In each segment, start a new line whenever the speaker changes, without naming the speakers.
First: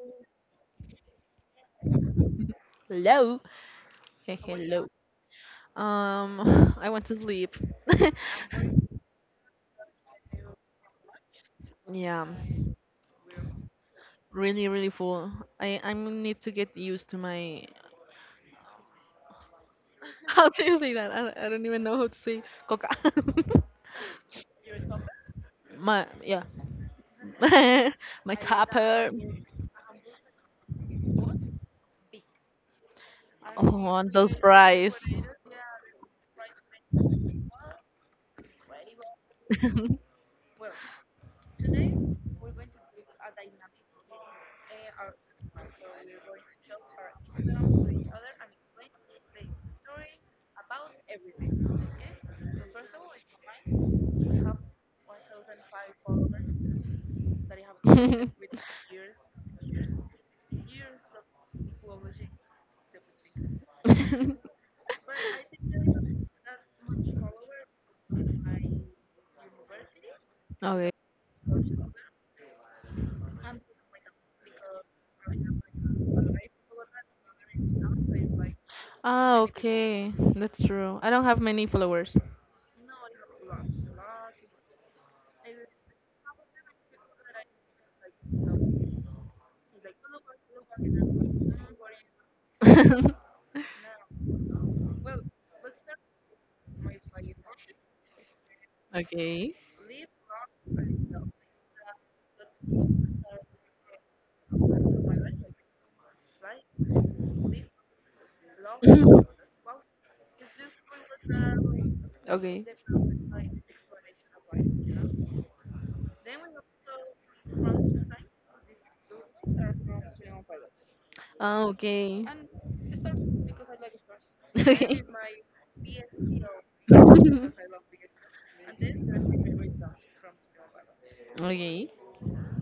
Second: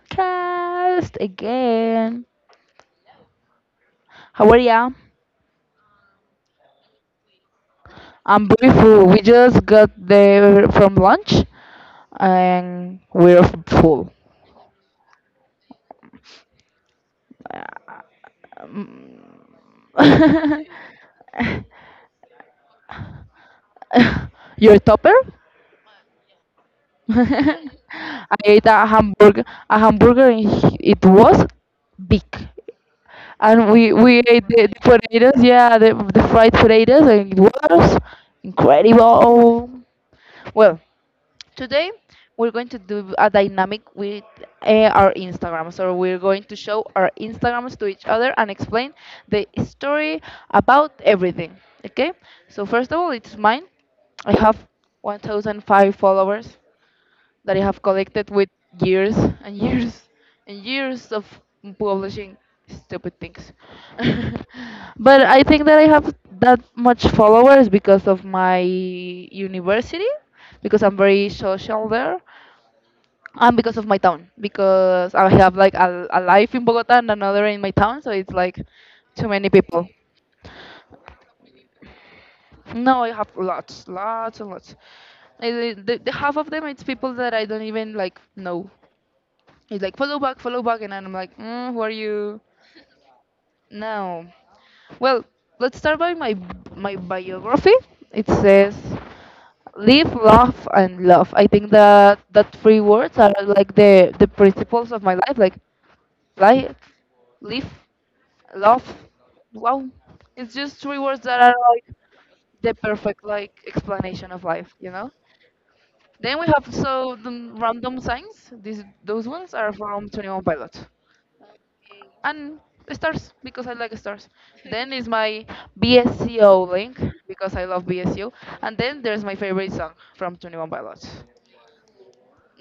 podcast again.
Hello.
How are
Hello.
ya?
I want to sleep.
I'm beautiful. We just got there from lunch
Yeah,
and we're full.
really, really full. I need to get used to my. How do
Mm.
you say that? I don't even know how to say coca.
Your topper?
My, yeah, my
I ate
topper
a hamburger and it was big. And we,
on
we
those
ate the
fries.
potatoes, yeah, the fried potatoes and it was incredible. Well, today, we're going to do a dynamic with our Instagram. So, we're going to show our Instagrams to each other and explain the story about everything. Okay? So, first of all, it's mine. I have 1,005 followers that I have collected with years and years and years of publishing stupid things. But I think that I have that much followers because of my university, because
Okay.
I'm very social there, and because of my town, because I have like a life in Bogota and another in my town, so it's like too
Ah,
many people.
okay. That's true. I don't have many followers.
No, I have lots, lots and lots. I, the half of them it's people that I don't even like know. He's like, follow back, and I'm like, mm, who are you? No. Well, let's start by my biography. It says,
Okay.
live, laugh, and love.
Mhm.
I think that that three words are like the principles of my life. Like, life, live, love. Wow, it's just three words that are like
Okay.
the perfect like explanation of life. Then we have so the random signs. These those ones are from 21 Pilot.
Ah, okay.
And stars because I like stars. Then
Okay.
is my BSCO link because I love BSU, and then there's my favorite song from 21 Pilots.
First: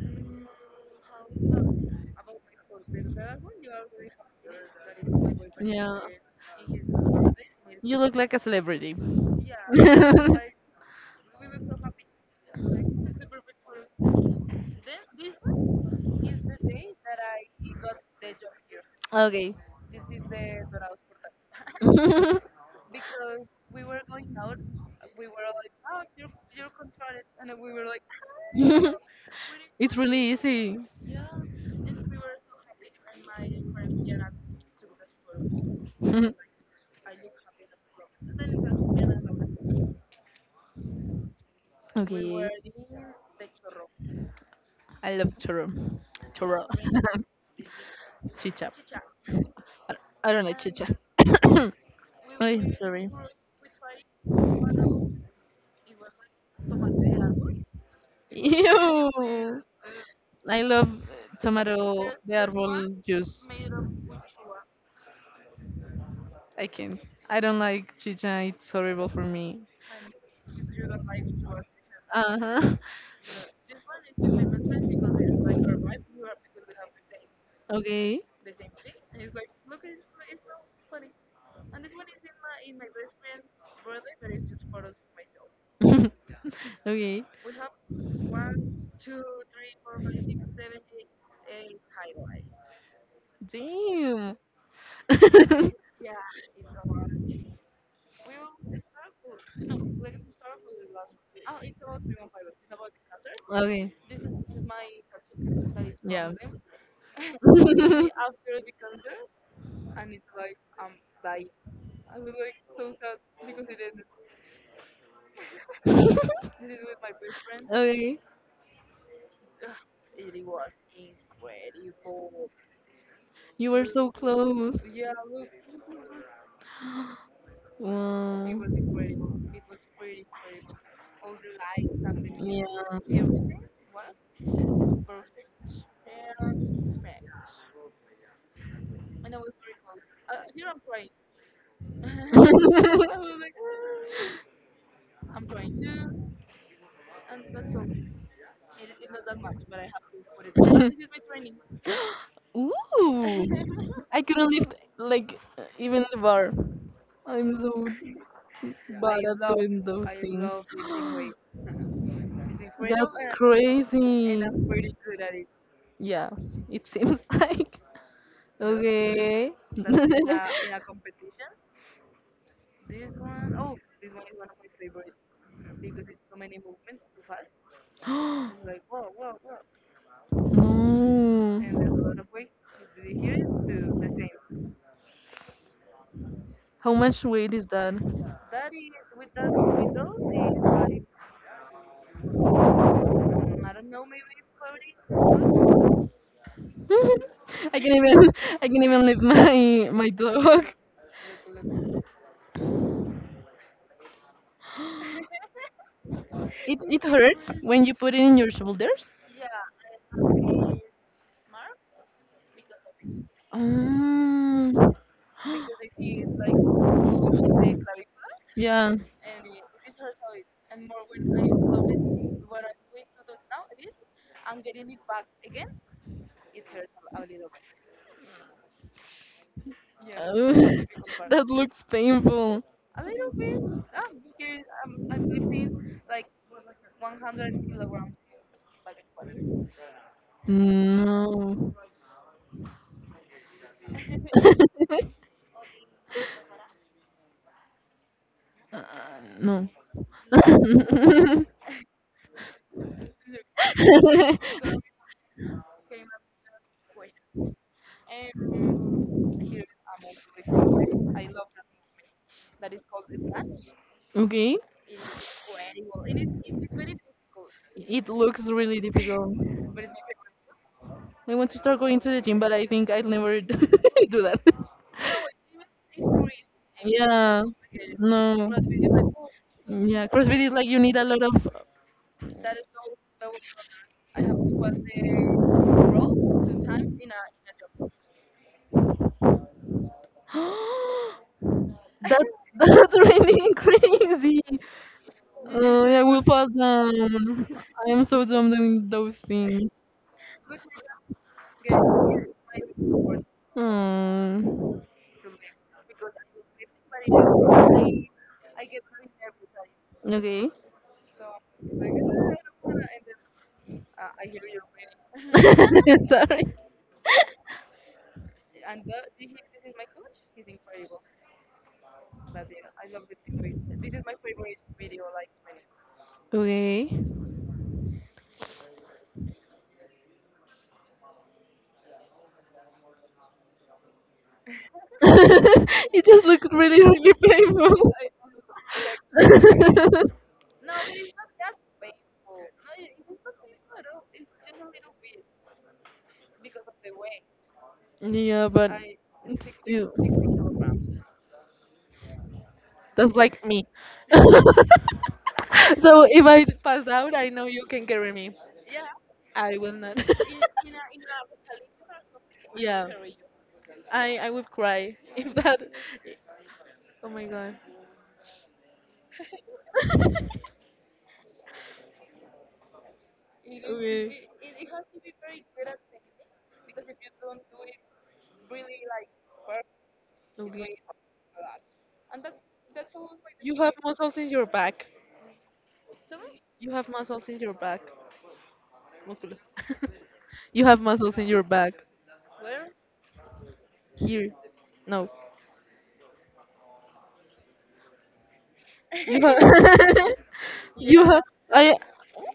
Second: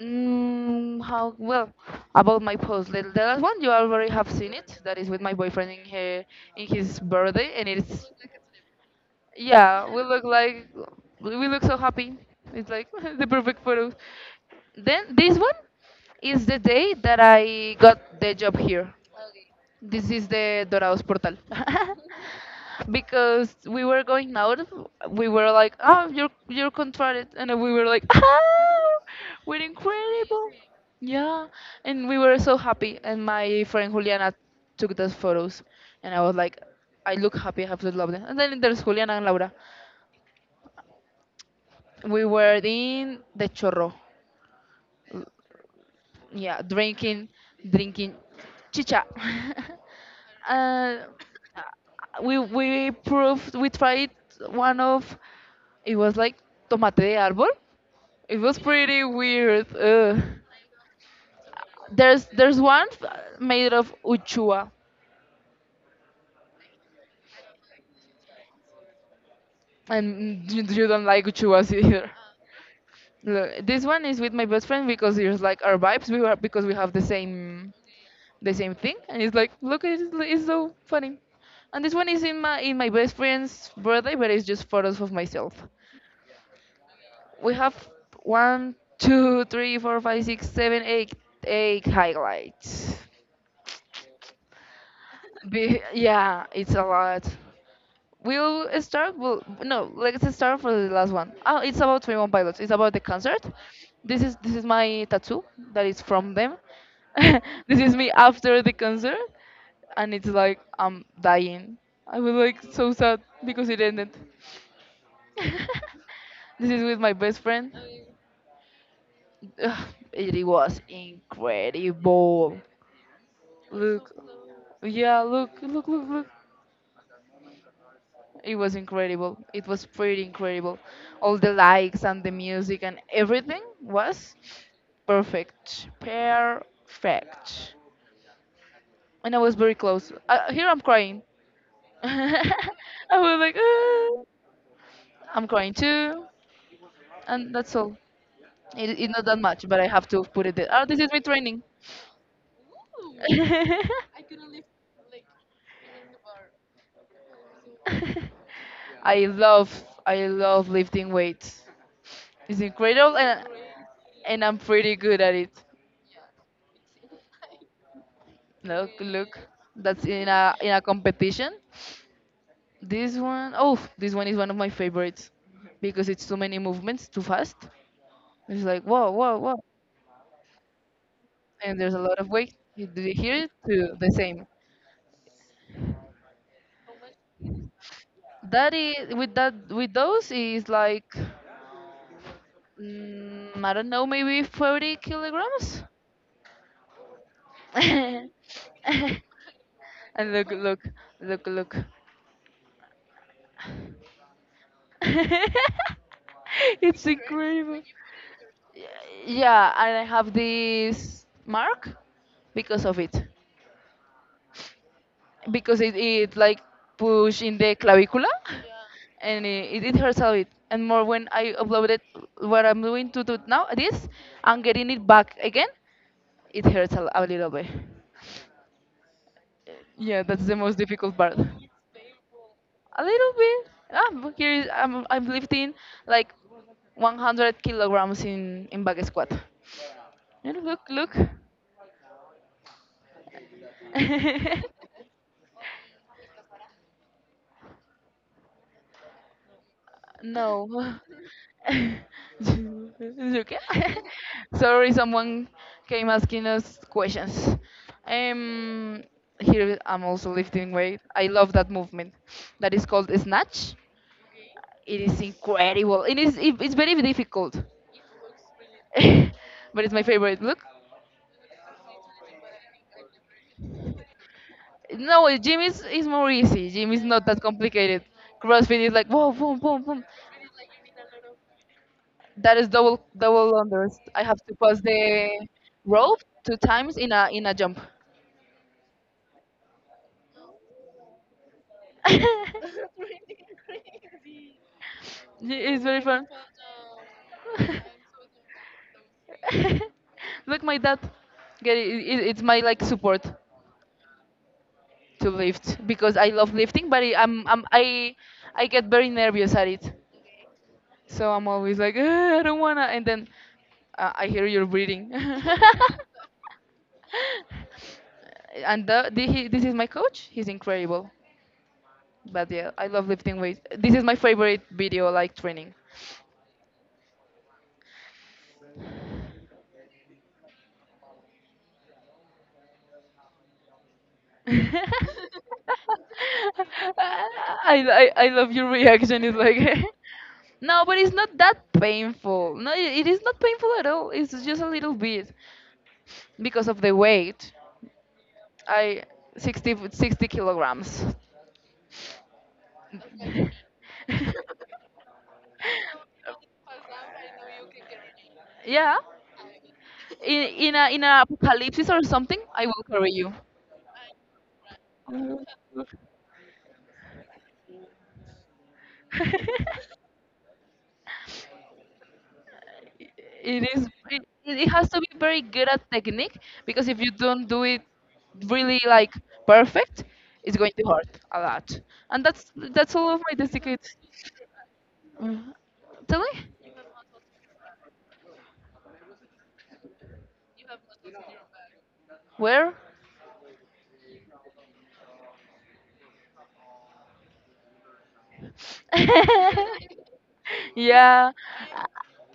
Mm, how well about my post? The last
Okay.
one you already have seen it. That is with my boyfriend in
Yeah.
her in his birthday, and
You
it's
look like a celebrity.
yeah, we look we look so happy. It's like the perfect photo. Then this one is the day that I got the job here.
Okay.
This is the Dorados portal. Because we were going out, we were like, "Oh, you're contracted," and then we were like, "Oh, we're
It's really
incredible!"
easy.
Yeah, and we were so happy. And my friend Juliana took those photos, and I was like, "I look happy. I have to love them." And then there's Juliana and Laura. We
Okay.
were in the chorro,
I love churro.
yeah,
Churro.
drinking
Chicha.
chicha.
I I don't like
uh,
chicha. Oh,
we
sorry.
proved we tried one of it was like tomate de árbol. It was pretty
Ew.
weird. Ugh.
I love tomato, the
There's
arbol
one
juice.
made of uchua,
I can't. I don't like chicha. It's horrible for me.
and you don't like uchuas either.
Uh huh.
Look, this one is with my best friend because it's like our vibes. We were because we have
Okay.
the same thing, and it's like look, it's so funny. And this one is in my best friend's birthday, but it's just photos of myself.
Okay.
We have one, two, three, four, five, six, seven, eight, eight highlights.
Damn.
Yeah, it's a lot. We'll start. Well, no, let's start for the last one. Oh, it's about 21 Pilots. It's about the concert.
Okay.
This is my tattoo that is
Yeah.
from them. This is me after the concert, and it's like I'm dying. I was like so sad because it ended. This is with my best friend.
Okay.
Ugh, it was incredible.
You were
Look,
so close.
yeah, look, look, look, look.
Wow.
It was incredible. It was pretty incredible. All the likes and the music and
Yeah.
everything was perfect. Perfect. And I was very close. Here I'm crying. I was like, "Ah." I'm crying too. And that's all. It's not that much, but I have to put it there. Oh, this is me training.
Ooh, I couldn't lift like even the bar. I'm so
I
bad at
love
doing those
I
things.
love lifting weights. It's incredible
That's
and
crazy.
I'm pretty good at it.
Yeah, it seems like. Yeah.
Look, look,
Okay.
that's in a competition. This one, oh, this one is one of my favorites because it's too many movements, too fast. It's like whoa, whoa, whoa, and there's a lot
No.
of weight. You hear it too, the same.
How much weight is that?
That is with that with those is like mm, I don't know, maybe 40 kilograms.
I can even I can even lift my
And look,
dog.
look, look, look.
It
It's
hurts when
incredible.
you put it in your shoulders.
Yeah, and I have this mark because of it.
Um,
Because it like push in the clavicula
yeah.
and it hurts a bit. And more when I uploaded what I'm doing to do now, this, and getting it back again, it hurts a little bit. Yeah, that's
Oh,
the most difficult part.
that looks painful.
A little bit. I'm curious. I'm lifting like 100 kilograms in back squat. And look, look.
No. No.
No. Is it okay? Sorry, someone came asking us questions. Um, here I'm also lifting weight. I love that movement. That is called snatch.
Okay.
It is incredible. It is. It's very difficult.
It looks really difficult.
But it's my favorite look.
I want to start going to the gym, but I think I'll never do that.
No, is more easy. Gym is not that
Yeah.
complicated.
No.
CrossFit is like whoa, boom, boom, boom.
Yeah, CrossFit is like you need a lot
That is double double unders. I have to pass the rope two times in a jump.
of. That's that's really crazy. Uh,
It's very
I will
fun.
fall down. I am so dumb doing those things.
Look, my dad, get it, it's my like support
Um,
to lift because I love lifting, but I, I'm I get very nervous at it.
okay.
So I'm always like, "Ugh, I don't wanna." And then I hear your breathing.
Breathing. Sorry.
And this is my coach. He's incredible. But yeah, I love lifting weights. This is my favorite video, like training.
Okay.
I,
It just looks really, really painful.
I love your reaction. It's like, no, but it's not that painful. No, it is not painful at all. It's just a little bit because of the weight.
Yeah, yeah, but
I
still,
60 kilograms.
that's like me. So if I pass out, I know you can carry me.
Yeah.
I will not.
In in a apocalypse or something, I will
Yeah.
carry you.
I would cry if that. Oh my god.
it it,
Okay.
it has to be very good at technique because if you don't do it really like perfect it's going
Okay.
to hurt a lot and that's all of my
You have
tickets.
muscles in your back.
Mm. Tell me
You have muscles in your back. Músculos. You have muscles in your back.
where
Here. No. You have. You have.
yeah
I.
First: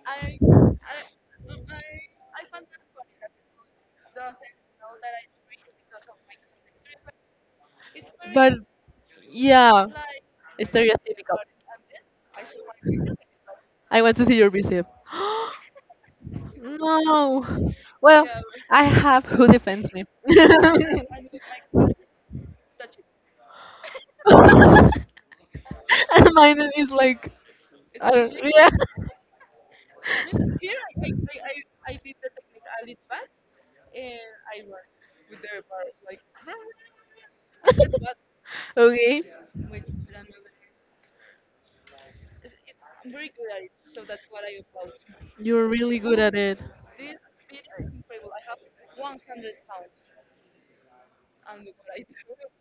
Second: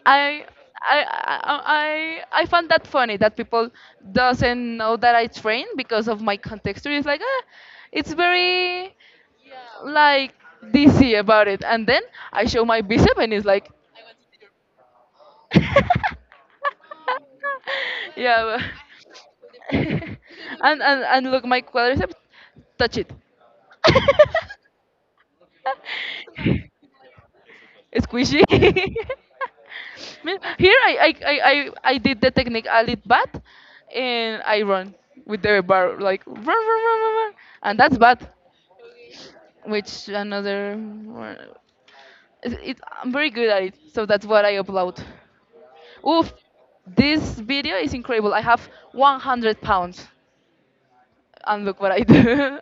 I I find that funny that people doesn't know that I train because of my contexture. It's like ah, it's
But
very
yeah.
like DC
Stereotype.
about it, and then I show my bicep and it's like
I want to see your bicep. No. Well,
yeah, but-
I have who defends me.
and and
And
look my quadriceps, touch it.
mine is like, I don't,
Squishy.
yeah.
Man, here I, I I I I did the technique a little bad, and I run with the bar like run and that's bad.
Okay.
Which another it, I'm very good at it, so that's what I upload.
You're really good
Oof,
at it.
this video is incredible. I have 100 pounds, and look what I do.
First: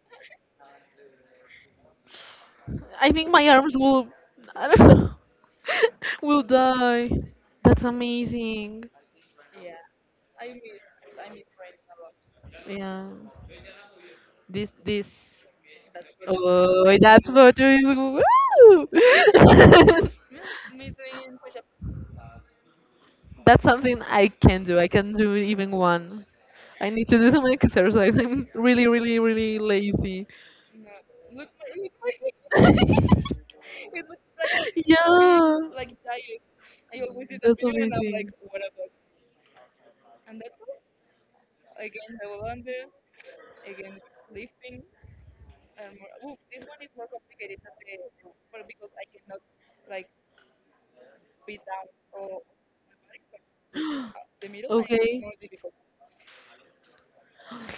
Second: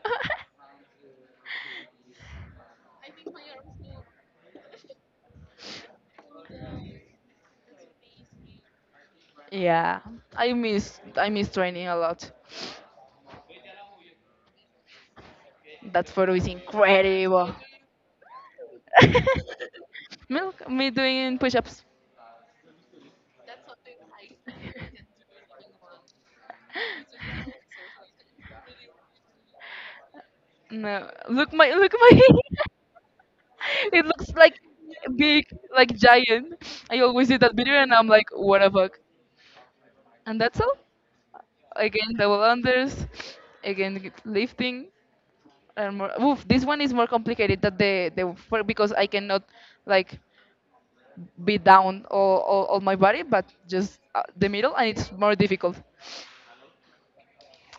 I think my arms will, I don't know, will die. That's amazing.
Yeah, I miss training a lot.
Yeah. This
That photo is
Oh, that's
incredible.
photo is woo!
Milk, me doing push-ups.
That's something I can do. I can do even one. I need to do some exercise. I'm really, really, really lazy.
No, look my look my. It looks like big,
Yeah,
like giant. I always see that
that's
video and I'm like,
amazing.
what the fuck? And that's all. Again, double unders. Again, lifting. And more. Oof, this one is more complicated than the because I cannot like be down all my body, but just the middle, and it's
Okay,
more difficult.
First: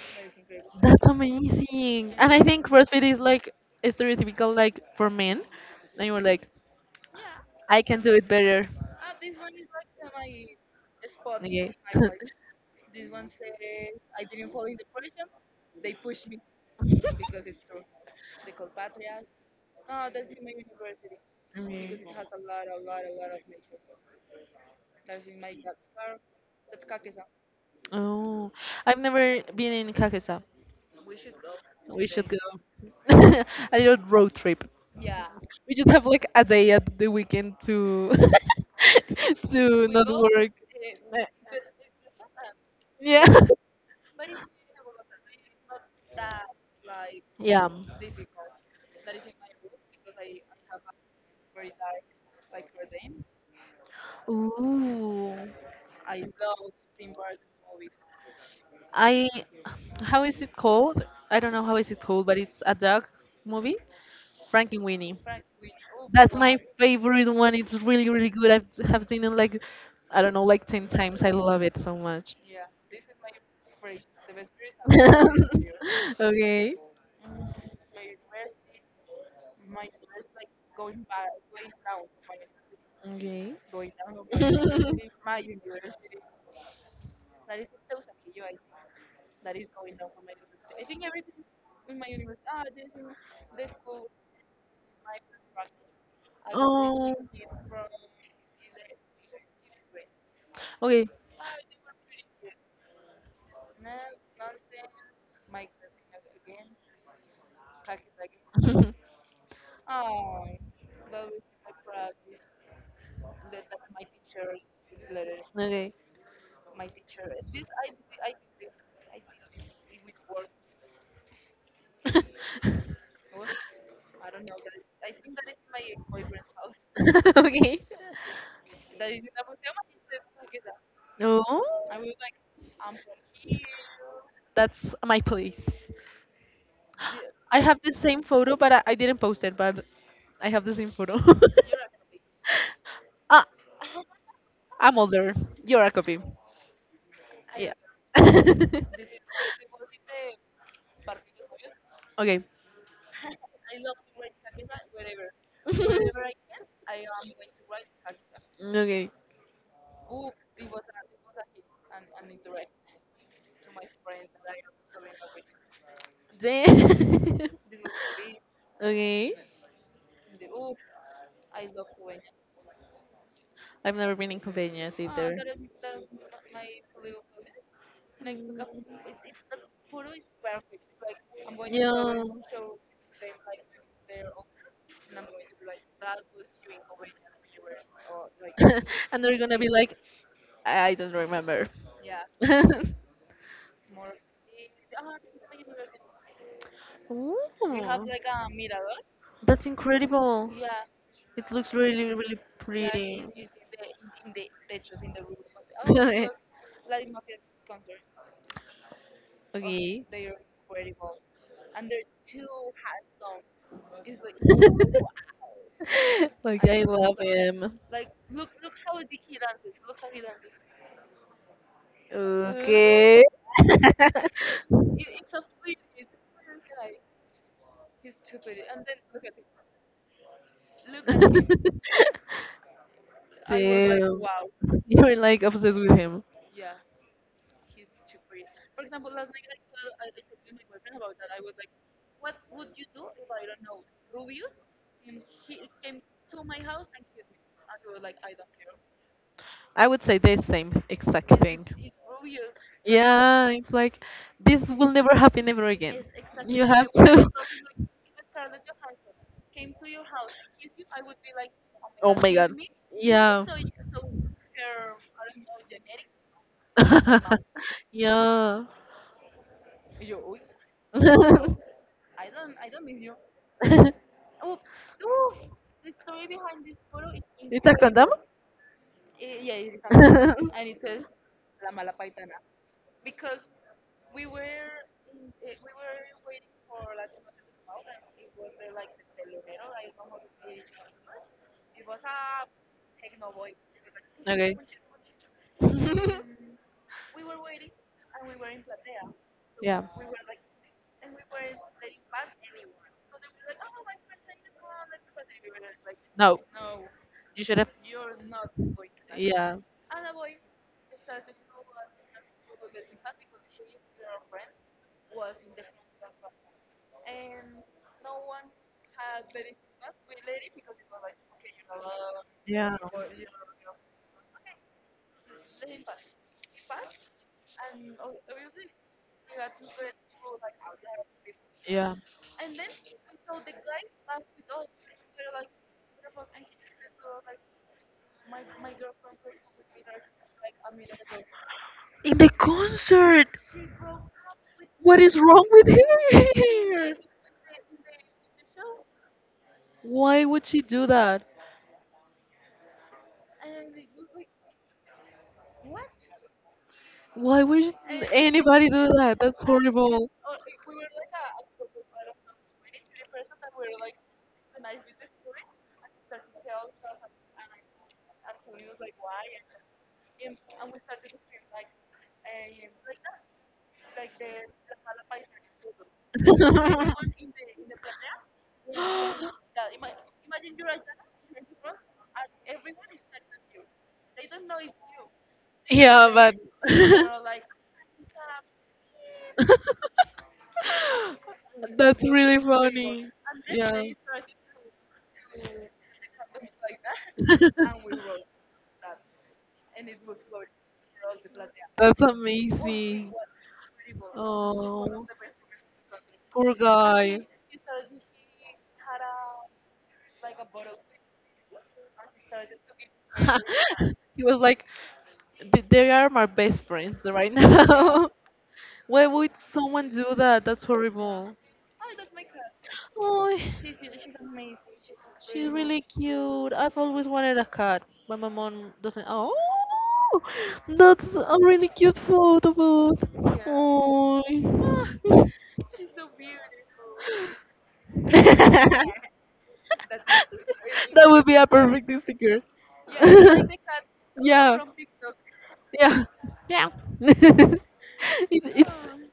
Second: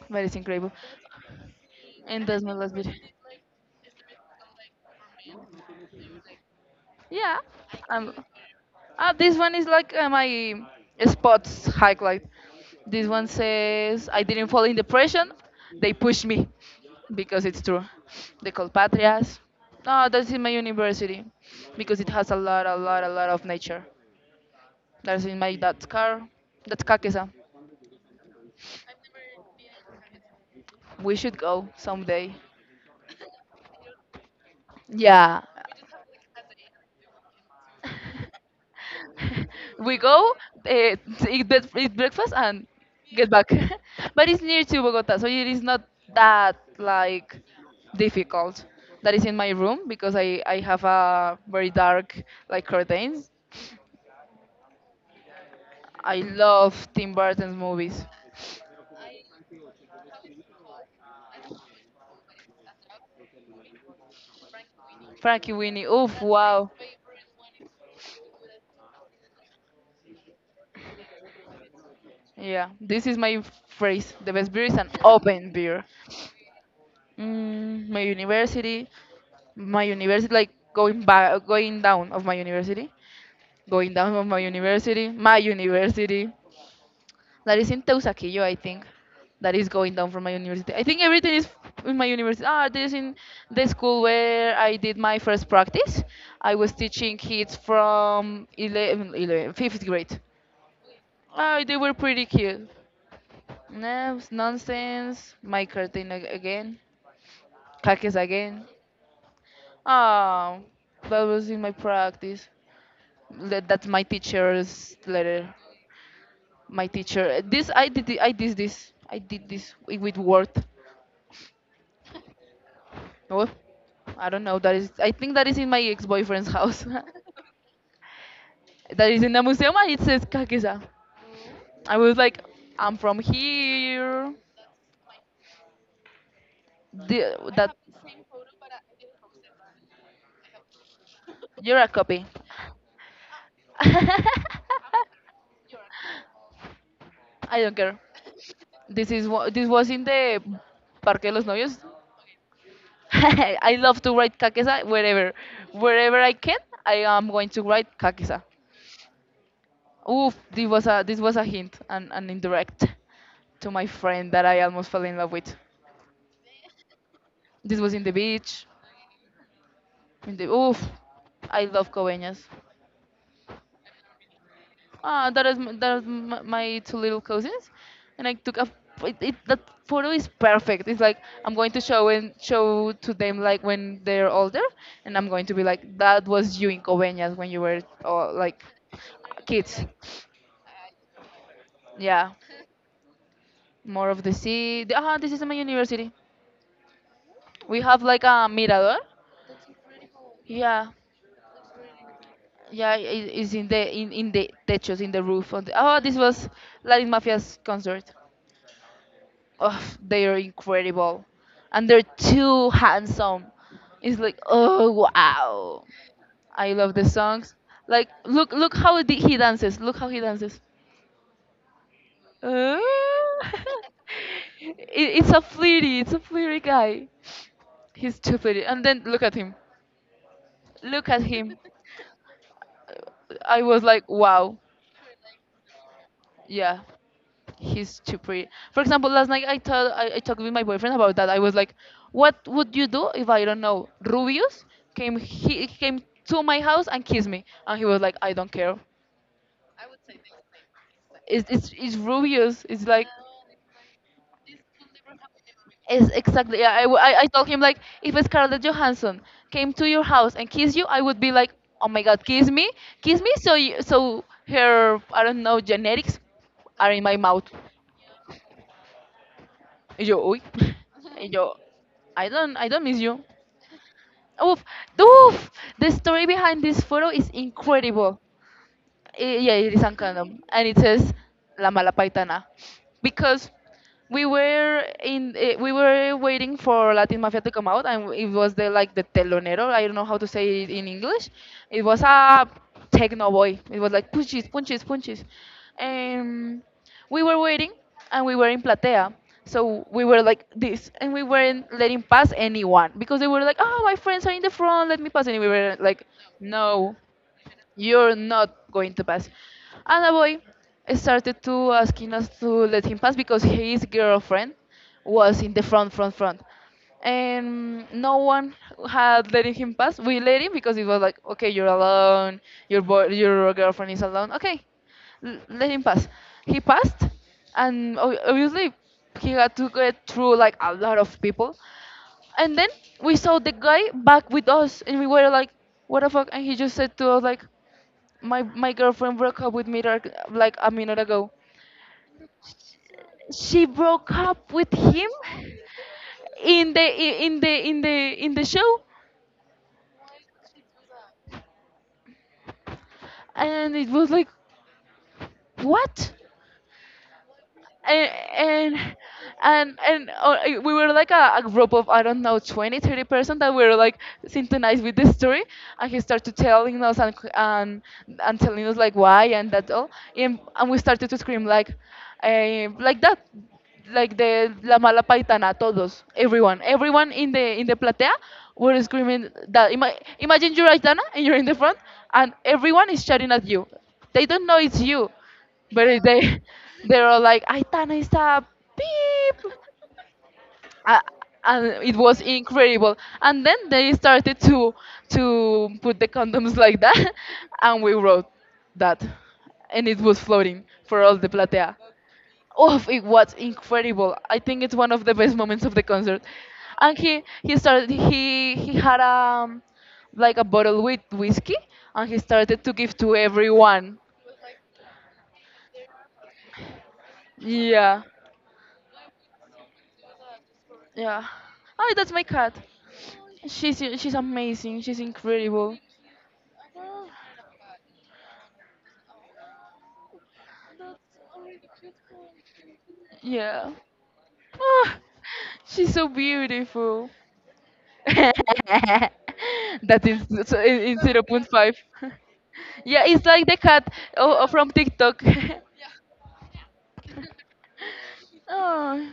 But it's incredible.
that's amazing.
And
And I
that's my
think
last video.
CrossFit is like stereotypical, like for men. And you were like,
Yeah.
I can
Um.
do it better.
Ah, this one is like my spots
Okay.
highlight. This one says, "I didn't fall in depression. They pushed me," because it's true. They call Patrias. No, that's in my university, because it
Mm.
has a lot, a lot, a lot of nature. That's in my dad's car. That's Kakesa.
Oh, I've never been in Kakesa.
We should go
We should
someday.
go a little road trip.
Yeah,
We just have like a day at the weekend to to
we
not
go
work.
uh,
eh, Eh,
eat breakfast and
Yeah.
get back. But it's near to Bogota, so it is not that like
Yeah.
difficult. That is in my room because I have a very dark like curtains.
Ooh.
I love Tim Burton's movies.
I How is it called? I don't know how is it called, but it's a dog movie. Frankenweenie.
Frankie Winnie. Oof,
That's my
wow.
favorite one. It's really, really good. I have seen it like, I don't know, like 10 times. I love it so much.
Yeah, this is my phrase. The best beer is an open beer.
Okay.
Mm, my university, like going back, going down of my university.
Okay.
Going down from my university. That is in Teusaquillo, I think. That is going down from my university. I think everything is in my university. Ah, this is in the school where I did my first practice. I was
Oh.
teaching kids from 11, fifth grade.
Okay.
Ah, they were pretty cute. No, it's nonsense. My curtain again. Cactus again.
Okay.
Ah, that was in my practice. That's my teacher's letter.
Okay. Oh.
My teacher. This I did. I did this. I did this with Word. Oh, I don't know. That is. I think that is in my ex-boyfriend's house. That is in a museum, and it says Kakesa. I was like, I'm from here.
That's my place.
The,
I
that
have the same photo, but I didn't post it. But I have the same photo.
You're a copy.
Ah,
I
I'm older. You're a copy. Yeah.
don't care. This is what this was in the Parque de los Novios.
Okay.
I love to write kakesa wherever, wherever I can. I am going to write kakesa.
Okay.
Oof, this was a hint and an indirect to my friend that I almost fell in love with.
Then-
This was in the beach.
okay.
In the I love Coveñas.
I've never been inconvenienced
Ah,
either.
that is my two little cousins, and I took a that photo is perfect. It's like I'm going to show
Yeah.
and show to them like when they're older, and I'm going to be like that was you in Coveñas when you were like
And they're gonna be
kids.
like, I don't remember.
Yeah, more of the sea. Ah, this is my university.
We
We have like a
Oh,
mirador.
that's incredible.
Yeah,
It looks really, really yeah,
yeah,
pretty.
it's in the techos, in the roof. On the, oh, this was Latin Mafia's concert.
Okay.
Oh,
Because like oh,
they
okay.
are incredible, and they're too handsome. It's like oh wow,
Like
I
I
love the
love
songs.
him.
Like look how the- he dances. Look how he dances.
Uh, Okay.
Oh. It's a flirty guy. He's too flirty. And then look at him, look at him. I was like
Damn.
wow.
You're like obsessed with him.
Yeah, he's too pretty. For example, last night I talked with my boyfriend about that. I was like, "What would you do if I don't know Rubius came to my house and kissed me?" And he was like, "I don't care.
I would say the same exact thing.
It's Rubius. It's like
Yeah, it's like this will never happen ever again.
it's exactly."
You
Yeah, I,
have
w- I I
to.
told him like if Scarlett Johansson came to your house and kissed you, I would be like, "Oh my
Oh about
God,
my
kiss
god. Excuse.
me, kiss me."
Yeah.
So you, so her I don't know genetics are in my mouth.
Yeah.
Y yo, uy. Y yo, I don't miss you. Uf, uf. The story behind this photo is
It's a condom?
incredible. I- yeah, it is uncommon, and it says La Mala Paitana, because we were in eh, we were waiting for Latin Mafia to come out, and it was the like the telonero. I don't know how to say it in English. It was a techno boy. It was like punches,
Okay.
punches, punches. Um, we were waiting, and we were in Platea.
Yeah.
So we were like this, and we weren't letting pass anyone because they were like, "Oh, my friends are in the front, let me pass." And we were like,
No.
"No,
You should have.
you're not going to pass."
Yeah.
And a boy started to asking us to let him pass because his girlfriend was in the front, front, front. And no one had letting him pass. We let him because it was like, okay, you're alone.
Yeah.
Your boy, your girlfriend is alone. Okay, let him pass. He passed, and obviously he had to get through like a lot of people.
Yeah.
And then we saw the guy back with us, and we were like, "What the fuck?" And he just said to us like, my girlfriend broke up with me like a minute ago.
In the concert!
She broke up with
What
him
is wrong with
in the
her?
show,
Why would she do that?
and it was like, what? And
Anybody
and
do that? That's
and
horrible.
We were like a group of I don't know 20 30 person that were like synchronized with the story, and he started telling us and telling us like why and that all, and we started to scream like that, like the la mala paitana todos, everyone, everyone in the platea were screaming that. Imagine you're Aitana and you're in the front, and everyone is shouting at you. They don't know it's you, but if
Yeah, but
they they were like Aitana is a beep, uh, and it
that's
was
really
incredible,
funny.
and then
Yeah,
they started to put the condoms like that and we wrote that, and it was floating for all the platea.
that's
Oh, it
amazing.
was incredible. I think it's one of
Oh,
the best moments of the concert.
poor
And he
guy.
he started he had like a bottle with whiskey, and he started to give to everyone.
He was like, "They are my best friends right
Yeah.
now." Why would someone do that? That's
Yeah.
horrible.
Oh, that's my cat.
Oh,
She's amazing. She's
she's
incredible.
really cute. I've always wanted a cat, but my mom doesn't. Oh, that's a really cute photo booth.
Yeah.
Oh,
Ah,
ah,
she's so beautiful.
yeah, that's a good really
That is so in
that
zero point
would be a
0.5.
perfect sticker.
Yeah, it's like the cat oh, oh,
Yeah,
from TikTok.
yeah, yeah. it, it's
Oh,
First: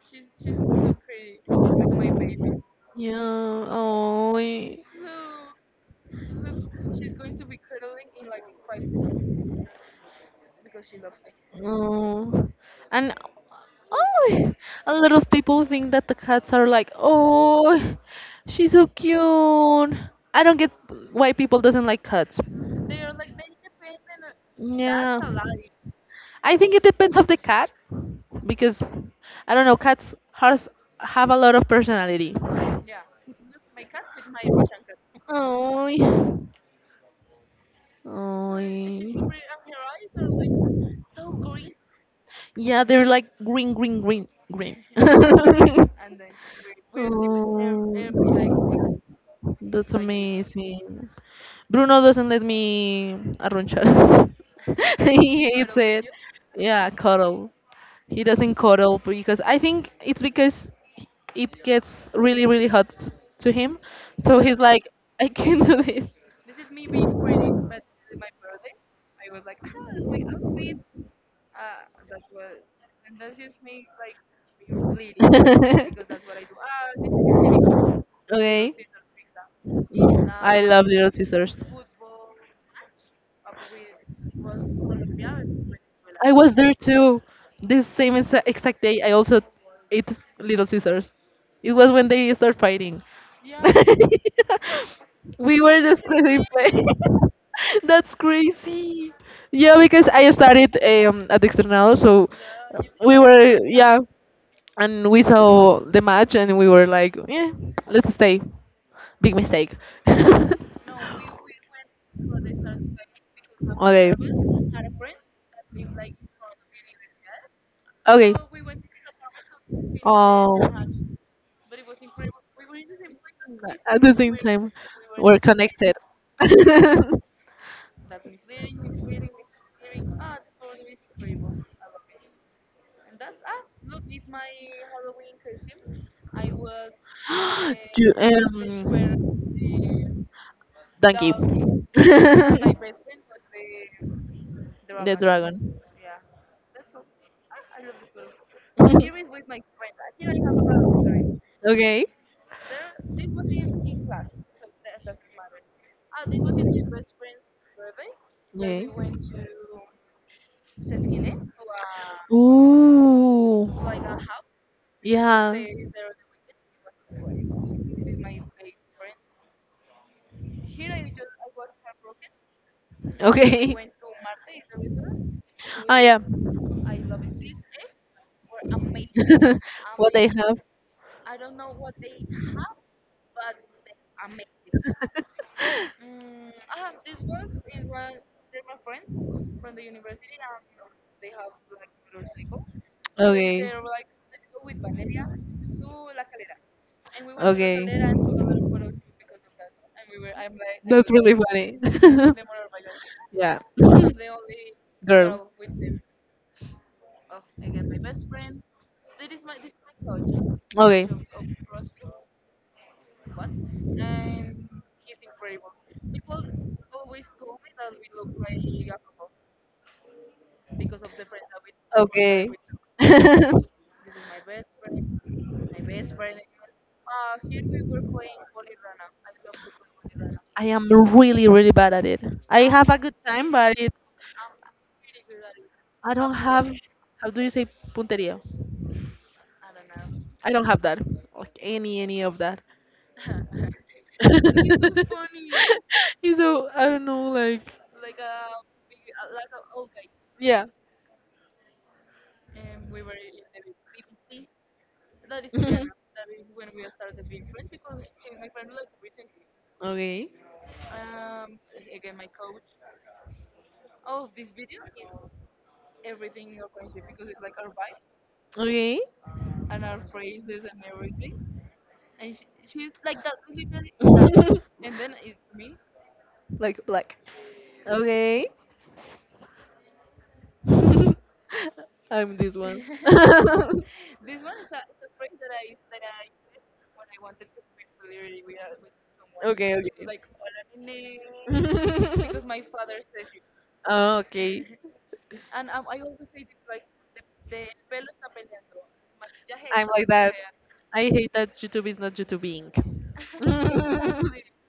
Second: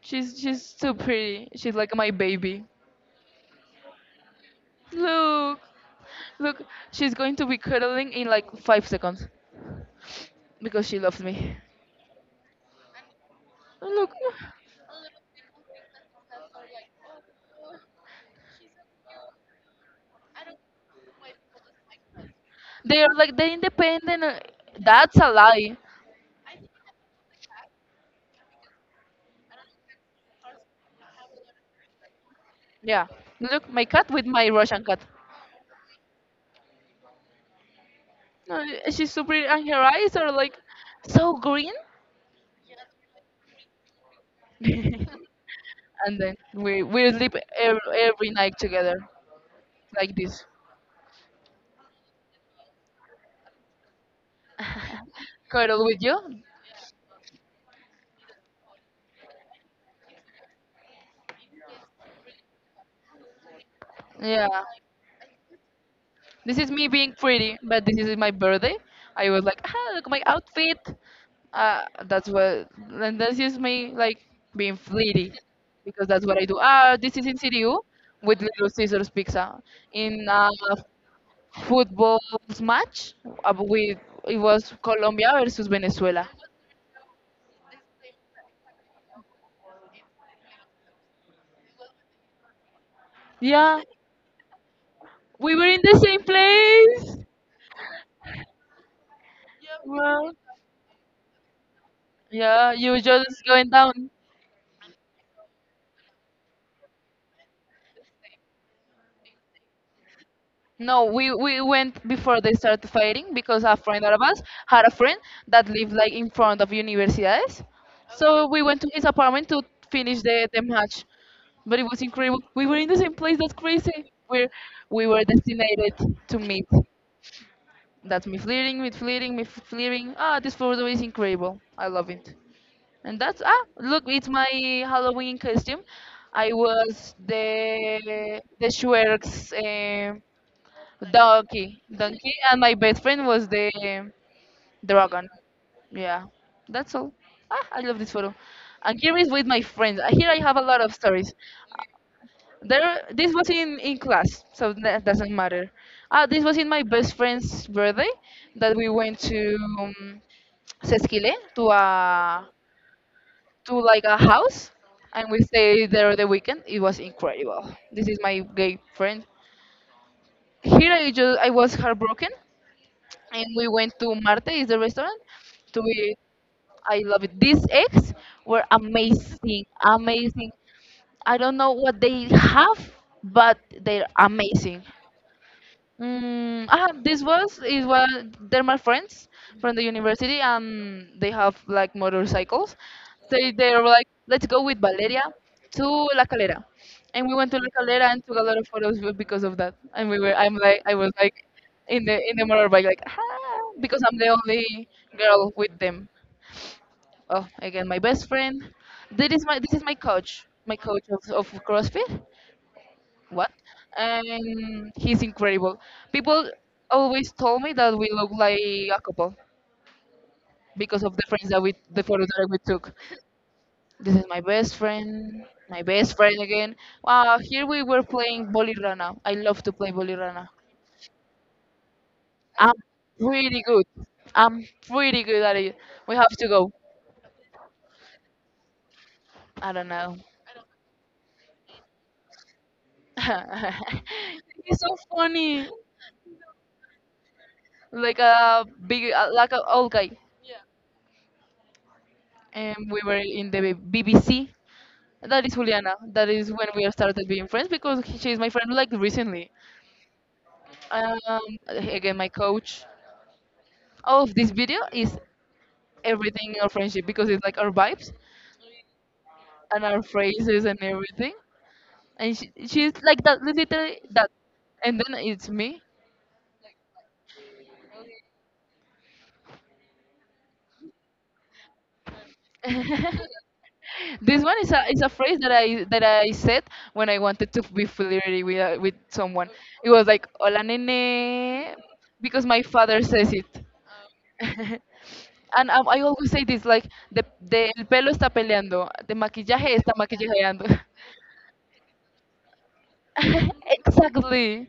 she's so pretty. She's like my baby.
yeah. Yeah. Oh,
Look, look, she's going to be cuddling in like 5 seconds because she loves me.
oh, and
Look.
oh, a lot of people think that the cats are like, oh, she's so cute. I don't get why people doesn't like cats.
They are like the independent. That's
Yeah,
a lie.
I think it depends of the cat because I don't know, cats have a lot of personality.
Yeah. Look, my cat with my Russian cat.
Oh,
No, she's
oh.
super, and her eyes are like so green.
Yeah, they're like green, green, green, green.
And then we sleep every night together,
Oh, that's
like this.
amazing. Bruno doesn't let me arrunchar. He hates
Cuddle with
it.
you.
Yeah, cuddle. He doesn't cuddle because I think it's because it gets really, really hot to him. So he's
Yeah.
like, I can't do this.
This is me being pretty, but this is my birthday. I was like, ah, look my outfit. That's what, and this is me like being flirty, because that's what I do. Ah, this is in CDU with Little
Okay.
Caesars Pizza in
Yeah,
a
I love Little Scissors.
football match with it was Colombia versus Venezuela.
I was there too. This same exact day, I also ate Little Scissors. It was when they start fighting.
Yeah, we
We
were in
were
the
just the
same
same place.
place.
That's crazy. Yeah, because I
Well,
started at Externado, so
yeah, you
we
just
were
going
yeah,
down.
and we saw the match, and we were like, yeah, let's stay. Big mistake.
No, we went before they started fighting because a friend
Okay.
of us had a friend that lived like in front of universidades.
Okay.
So we went to his apartment to finish the
Oh,
match. But it was incredible. We were in the same place, that's
but at
crazy.
the same time,
We were
we're
designated
connected.
to meet.
you,
That's me fleering, me fleering, me fleering. Ah, this photo is incredible. I love it. And that's ah look, it's my Halloween costume. I was the
um,
the Schwerk's
thank
Donkey,
you.
donkey, and my best friend was the
The
dragon.
dragon.
Yeah, that's all. Ah, I love this photo. And here is with my friends. Here I have a lot of stories.
Okay.
There, this was in class, so that doesn't matter. Ah, this was in my best friend's birthday that we
Okay.
went to Sesquile to a
Ooh.
to like a house, and we
Yeah.
stayed there the weekend. It was incredible. This is my gay friend. Here I was heartbroken, and we
Okay.
went to Marte, is the restaurant, to
Ah,
eat.
yeah.
I love it. These eggs were amazing,
Amazing.
amazing.
Have?
I don't know what they have, but they're amazing. Mm, ah, this was is what they're my friends from the university, and they have like motorcycles. They were like, let's go with Valeria to La Calera, and we went to La Calera and took a lot of photos because of that. And we were, I was
Really
like,
funny.
in the in
With.
the motorbike, like ah,
Yeah.
because I'm the only girl with them. Oh, again, my best friend. This is my coach, my coach of CrossFit. What? And he's incredible. People always told me that we look like a couple because of the friends that we the photos that
With.
we took. This is my best friend again. Wow, here we were playing Bolirana. I love to play Bolirana.
I am really, really bad at it. I Ah,
I'm
have a good time,
pretty
but
good.
it's
I'm pretty good at it.
I
We have
don't
to
have
go.
how do you say punteria?
I don't know.
I don't have that. Like any of that.
He's so funny,
It's so I don't know like
like a big, like an old guy.
yeah.
And we were in the BBC. That is
Mhm.
Juliana. That is when we started being friends because she is my friend like recently.
Okay.
Um, again, my coach. All of this video is everything in our friendship because it's like our vibes
Okay.
and our phrases and everything. And she's like that literally that, and then it's me.
Like black. Okay. I'm this one.
This one is a phrase that I said when I wanted to be flirty with someone.
Okay,
It was
okay.
like hola nene,
Because
because my father says it.
oh, okay.
And I always say this like the el pelo está peleando, the maquillaje
I'm
está
like that.
maquillajeando.
I hate that YouTube is not YouTubing.
Exactly.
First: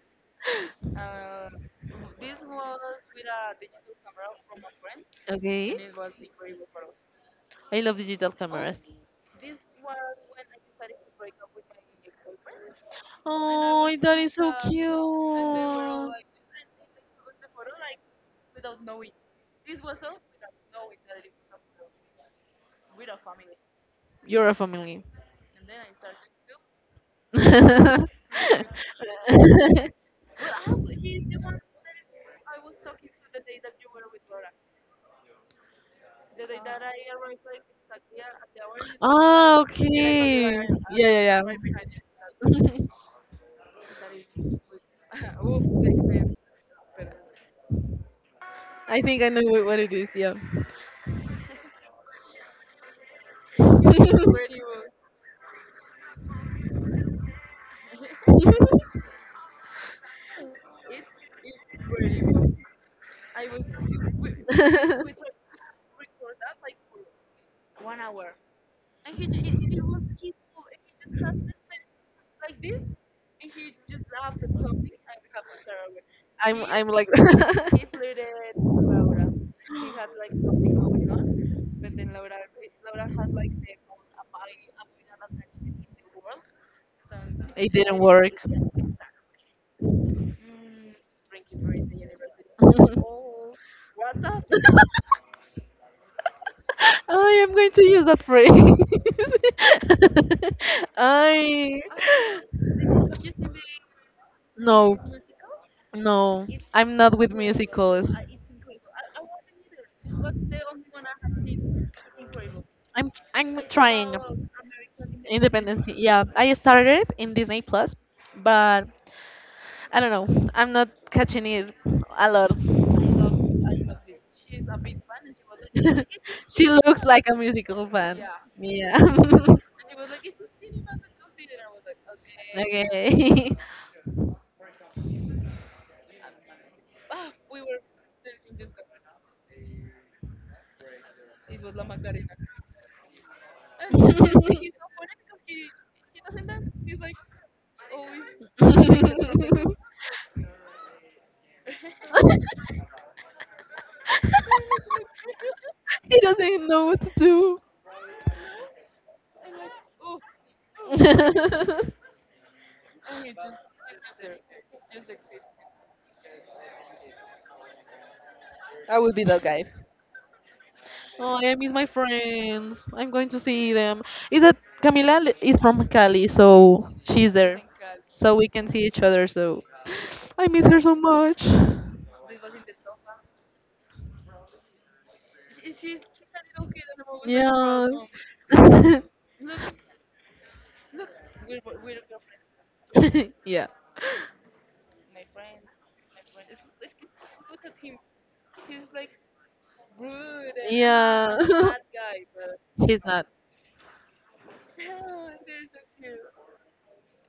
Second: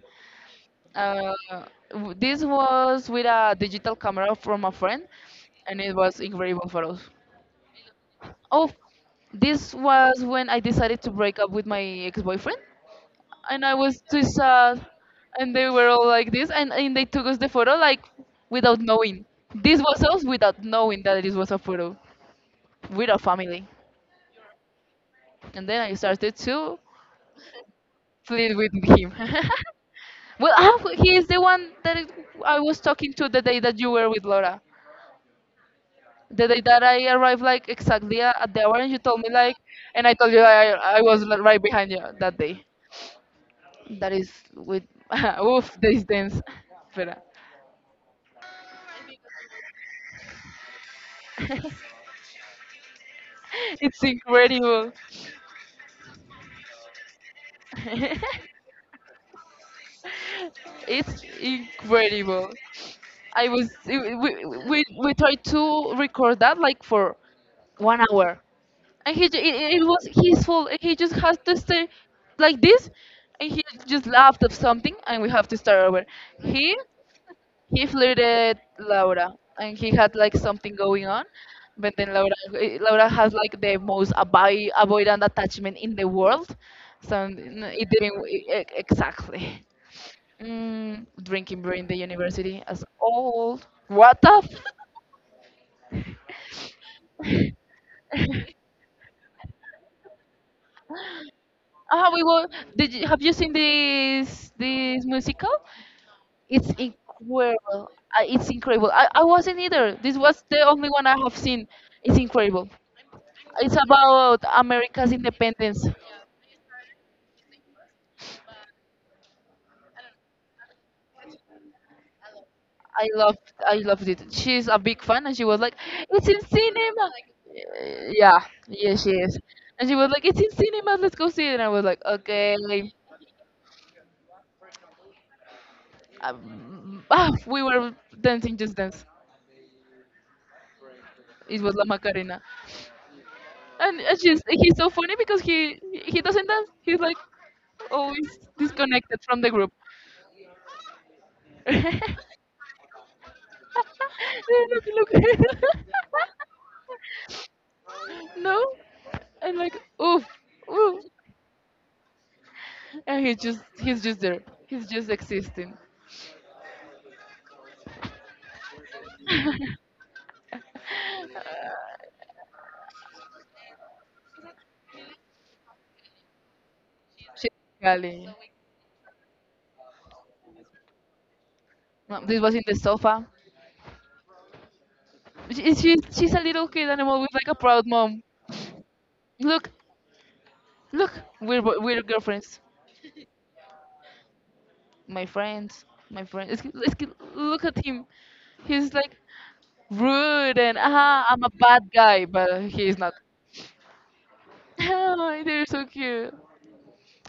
Uh, this was with a digital camera from a friend, and
Okay.
it was incredible photos.
I love digital oh,
Oh,
cameras. And
this was when I decided to break up with my ex-boyfriend,
I was
and I
oh, was
was
that
too
is so
sad, and they were all like
cute.
this, and they took us the photo like without knowing. This was us without knowing that this was a photo with our family,
You're a family.
and then I started to
The
flirt with him.
day
Well, ah, he is the one that I was talking to the day that you were with Laura, the day that I arrived, like exactly at the hour, and you told me like,
ah, like, and
and I told you
okay. I
I was
Yeah, was
right
yeah,
behind you that day.
yeah.
That is with oof this dance, Espera.
I think I know what it is. Yeah.
It's incredible. It's incredible. I was we, we tried to record that like for 1 hour, and he ju- it was his fault, and he just has to stay like this, and he just laughed of something, and we have to start over. he
Like he
he flirted Laura, and he had like something going on, but then Laura, Laura has like the most avoidant attachment in the world, so it didn't exactly. Mm, drinking beer in the university as old what the
oh, I
f-
am going to use that phrase. I
Ah, we were. Did you, have you seen this
no
this musical?
no
It's
I'm not
incredible.
musicals.
It's incredible. I wasn't either. This was the only one I have seen. It's incredible.
I'm
It's about America's independence.
Independency. Yeah, I started in Disney Plus, but I don't know. I'm not catching it a lot.
I loved it. She's a big fan, and she was like, "It's in
She looks
cinema."
like a musical fan.
Yeah, yeah,
Yeah.
she is. And she was like, "It's in cinema. Let's go see it." And I was like, "Okay."
Okay.
We were dancing, just dance. It was La Macarena. And it's just he's so funny because he doesn't dance. He's like always disconnected from the group. Look, look.
He doesn't know what to do.
No, and like oof, oof, and he's just there. He's just existing.
I would be that guy. Oh, I miss my friends. I'm going to see them. Is that Camila is from Cali, so she's there.
Gali,
So we can see each other. So I miss her so much.
Mom, this was in the sofa. She's a little kid animal with like a proud
Yeah.
mom. Look, look, we're girlfriends.
Yeah.
My friends, my friends. Look at him. He's like rude and I'm a
Yeah.
bad guy, but he's
He's
not.
not.
Oh, they're so cute.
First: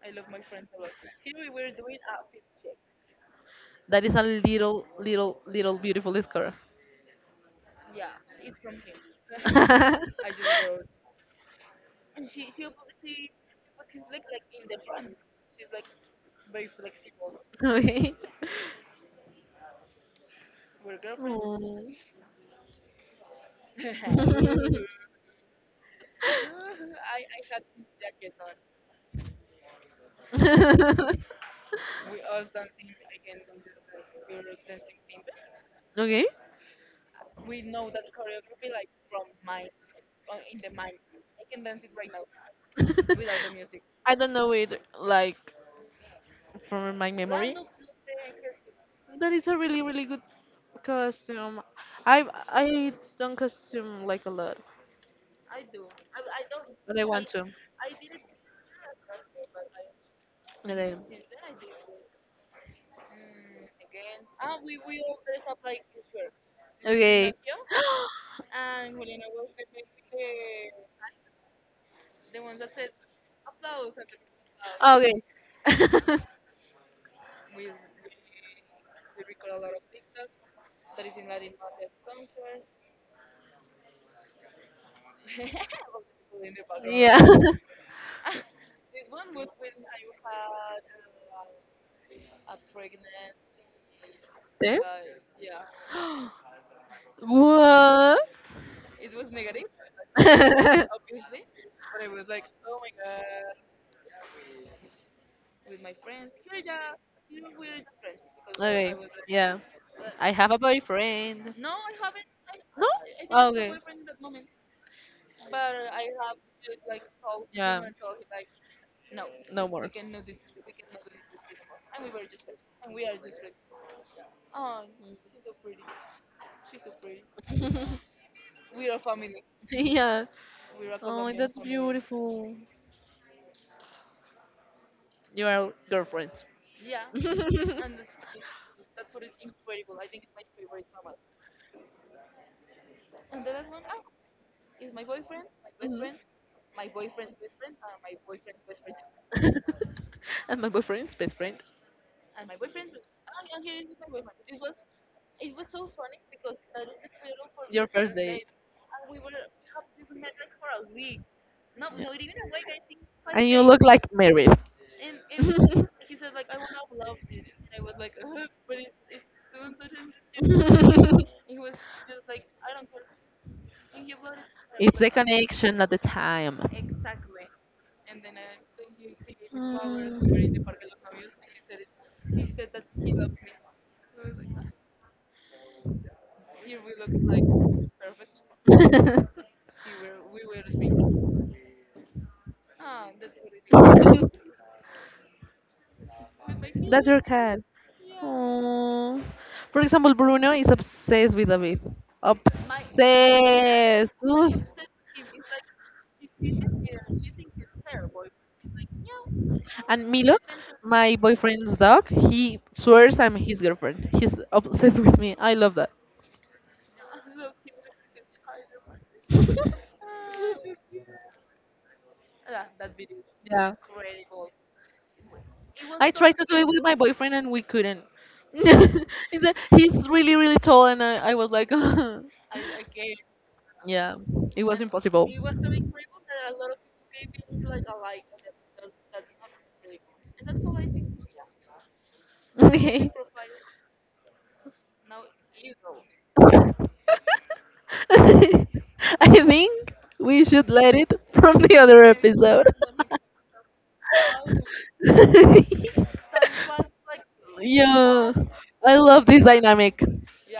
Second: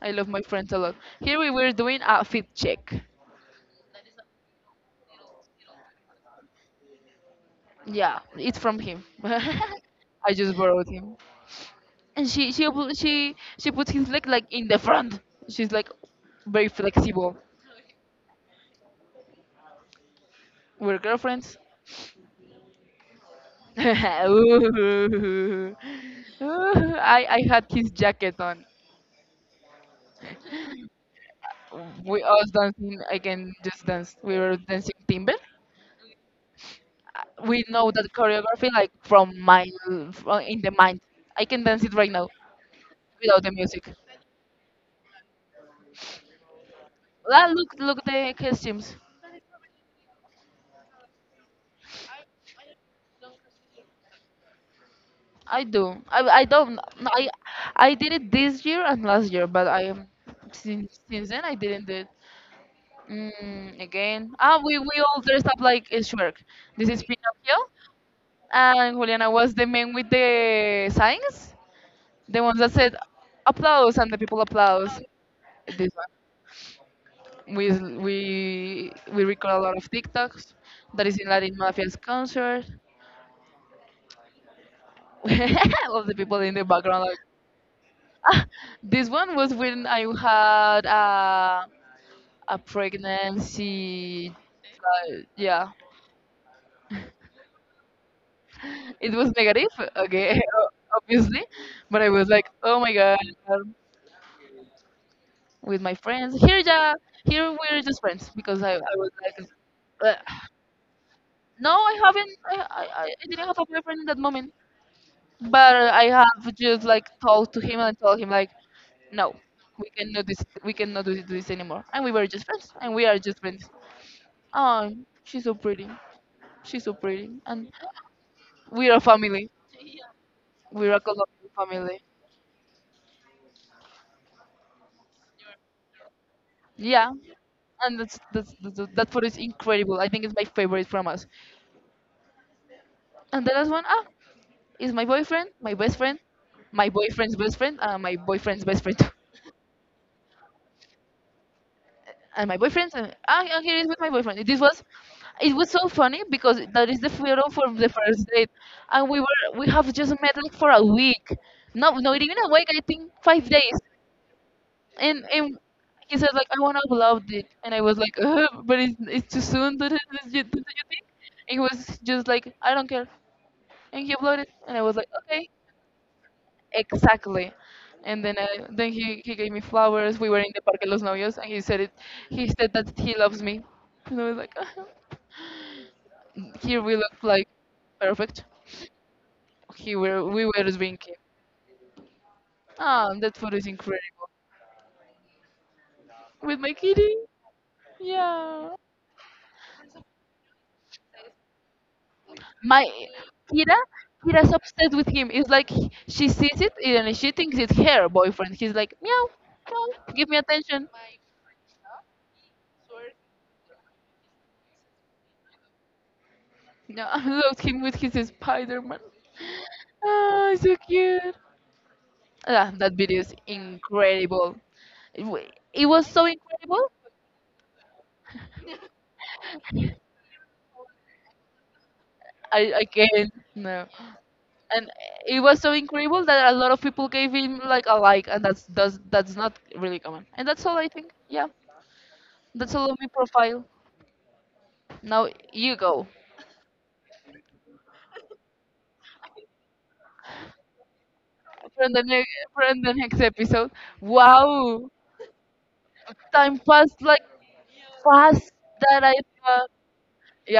I love my friends a lot. Here we were doing a fit check.
That is a little, little, little beautiful scar.
Yeah, it's from him. I just borrowed him. And she pu- she puts his leg like in the front. She's like very flexible.
Okay.
We're girlfriends.
Oh.
Ooh. Ooh. I had his jacket on. We us dancing again, just dance, we were dancing timber.
Okay.
We know that choreography like from my, from in the mind, I can dance it right now without
without
the music.
I don't know it like from my memory.
Look, look the costumes.
That is a really really good costume. I don't costume like a lot,
I don't,
but I
no,
want to.
I did it this year and last year, but I
And
since then I didn't do it. Again, we all dressed up like a shark. This is
okay.
Pinocchio and Juliana was the man with the signs. The ones that said applause and the people applause.
Okay.
This one. We record a lot of TikToks. That is in Latin Mafia's concert. All the people in the background like
Yeah.
ah, this one was when I had a pregnancy.
This?
Yeah, it was negative. Okay, obviously, but I was like, oh my god, with my friends. Here, yeah, here we're
What?
just friends because I was like,
Yeah.
"Ugh."
I have a boyfriend.
No, I haven't. I didn't have a boyfriend in that moment, but I have just like talked to him and told him like, no, we cannot this. We cannot do this anymore. And we were just friends, and we are just friends. Oh, she's so pretty. She's so pretty, and we are a family.
Yeah.
We are a Colombian family.
Beautiful. You are girlfriends.
Yeah, and that's that photo is incredible. I think it's my favorite from us. And the last one, is my boyfriend, my best friend, my boyfriend's best friend.
And my boyfriend's best friend.
And my boyfriend's and ah, yeah, here is with my boyfriend. This was, it was so funny because that is the photo from the first date, and we have just met like for a week, no, not even a week. I think 5 days,
Look like married.
and he said like I want to upload it, and I was like, Ugh, but it's too soon. And he was just like I don't care, and he uploaded, and I was
It's
like
the
okay.
connection at the time.
Exactly. And then I, then he gave me flowers. We were in the
Mm.
Parque Los Novios, and he said it. He said that he loves me. And I was like, here we look like perfect. He were we were drinking. Ah, that photo is incredible. With my
That's
kitty.
your cat.
Yeah.
Aw. For example, Bruno is obsessed with David.
My Kira,
Obsessed.
Kira's
Ugh.
obsessed with him. It's like she sees it and she thinks it's her boyfriend. He's like, meow, meow,
And
give me
Milo,
attention.
my boyfriend's dog, he swears I'm his girlfriend. He's obsessed with me. I love that.
No, I love him with his Spider-Man. Oh, so cute. Ah, that video is incredible. It, wa- it was
I
so
tried to do it with
incredible.
my boyfriend and we couldn't. He's really, really tall, and I was like,
I can't, no.
yeah, it was
And
impossible.
it was so incredible that a lot of people gave him like a like, and that's not really common. And that's all I think. Yeah, that's all of my
Okay.
profile. Now you go
I think we should let it from the
for the
other
next, for
episode.
the next episode. Wow, time passed like
Yeah,
fast
I
that I
love this
thought.
dynamic.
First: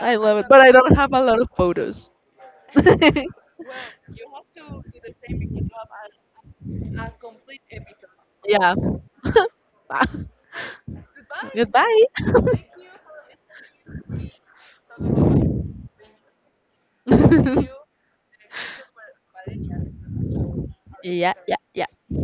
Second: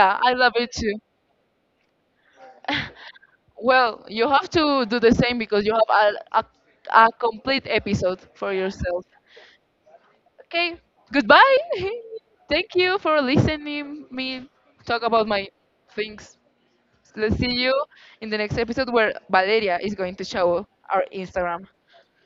I
I
love it,
love
but
it
I
too.
don't have a lot of photos.
Well, you have to do the same because you have a complete episode for
Yeah.
yourself. Okay, goodbye.
Goodbye.
Thank you for listening me talk about my things. Let's see you in the next episode where Valeria is going to show our
Yeah, yeah,
Instagram.
yeah.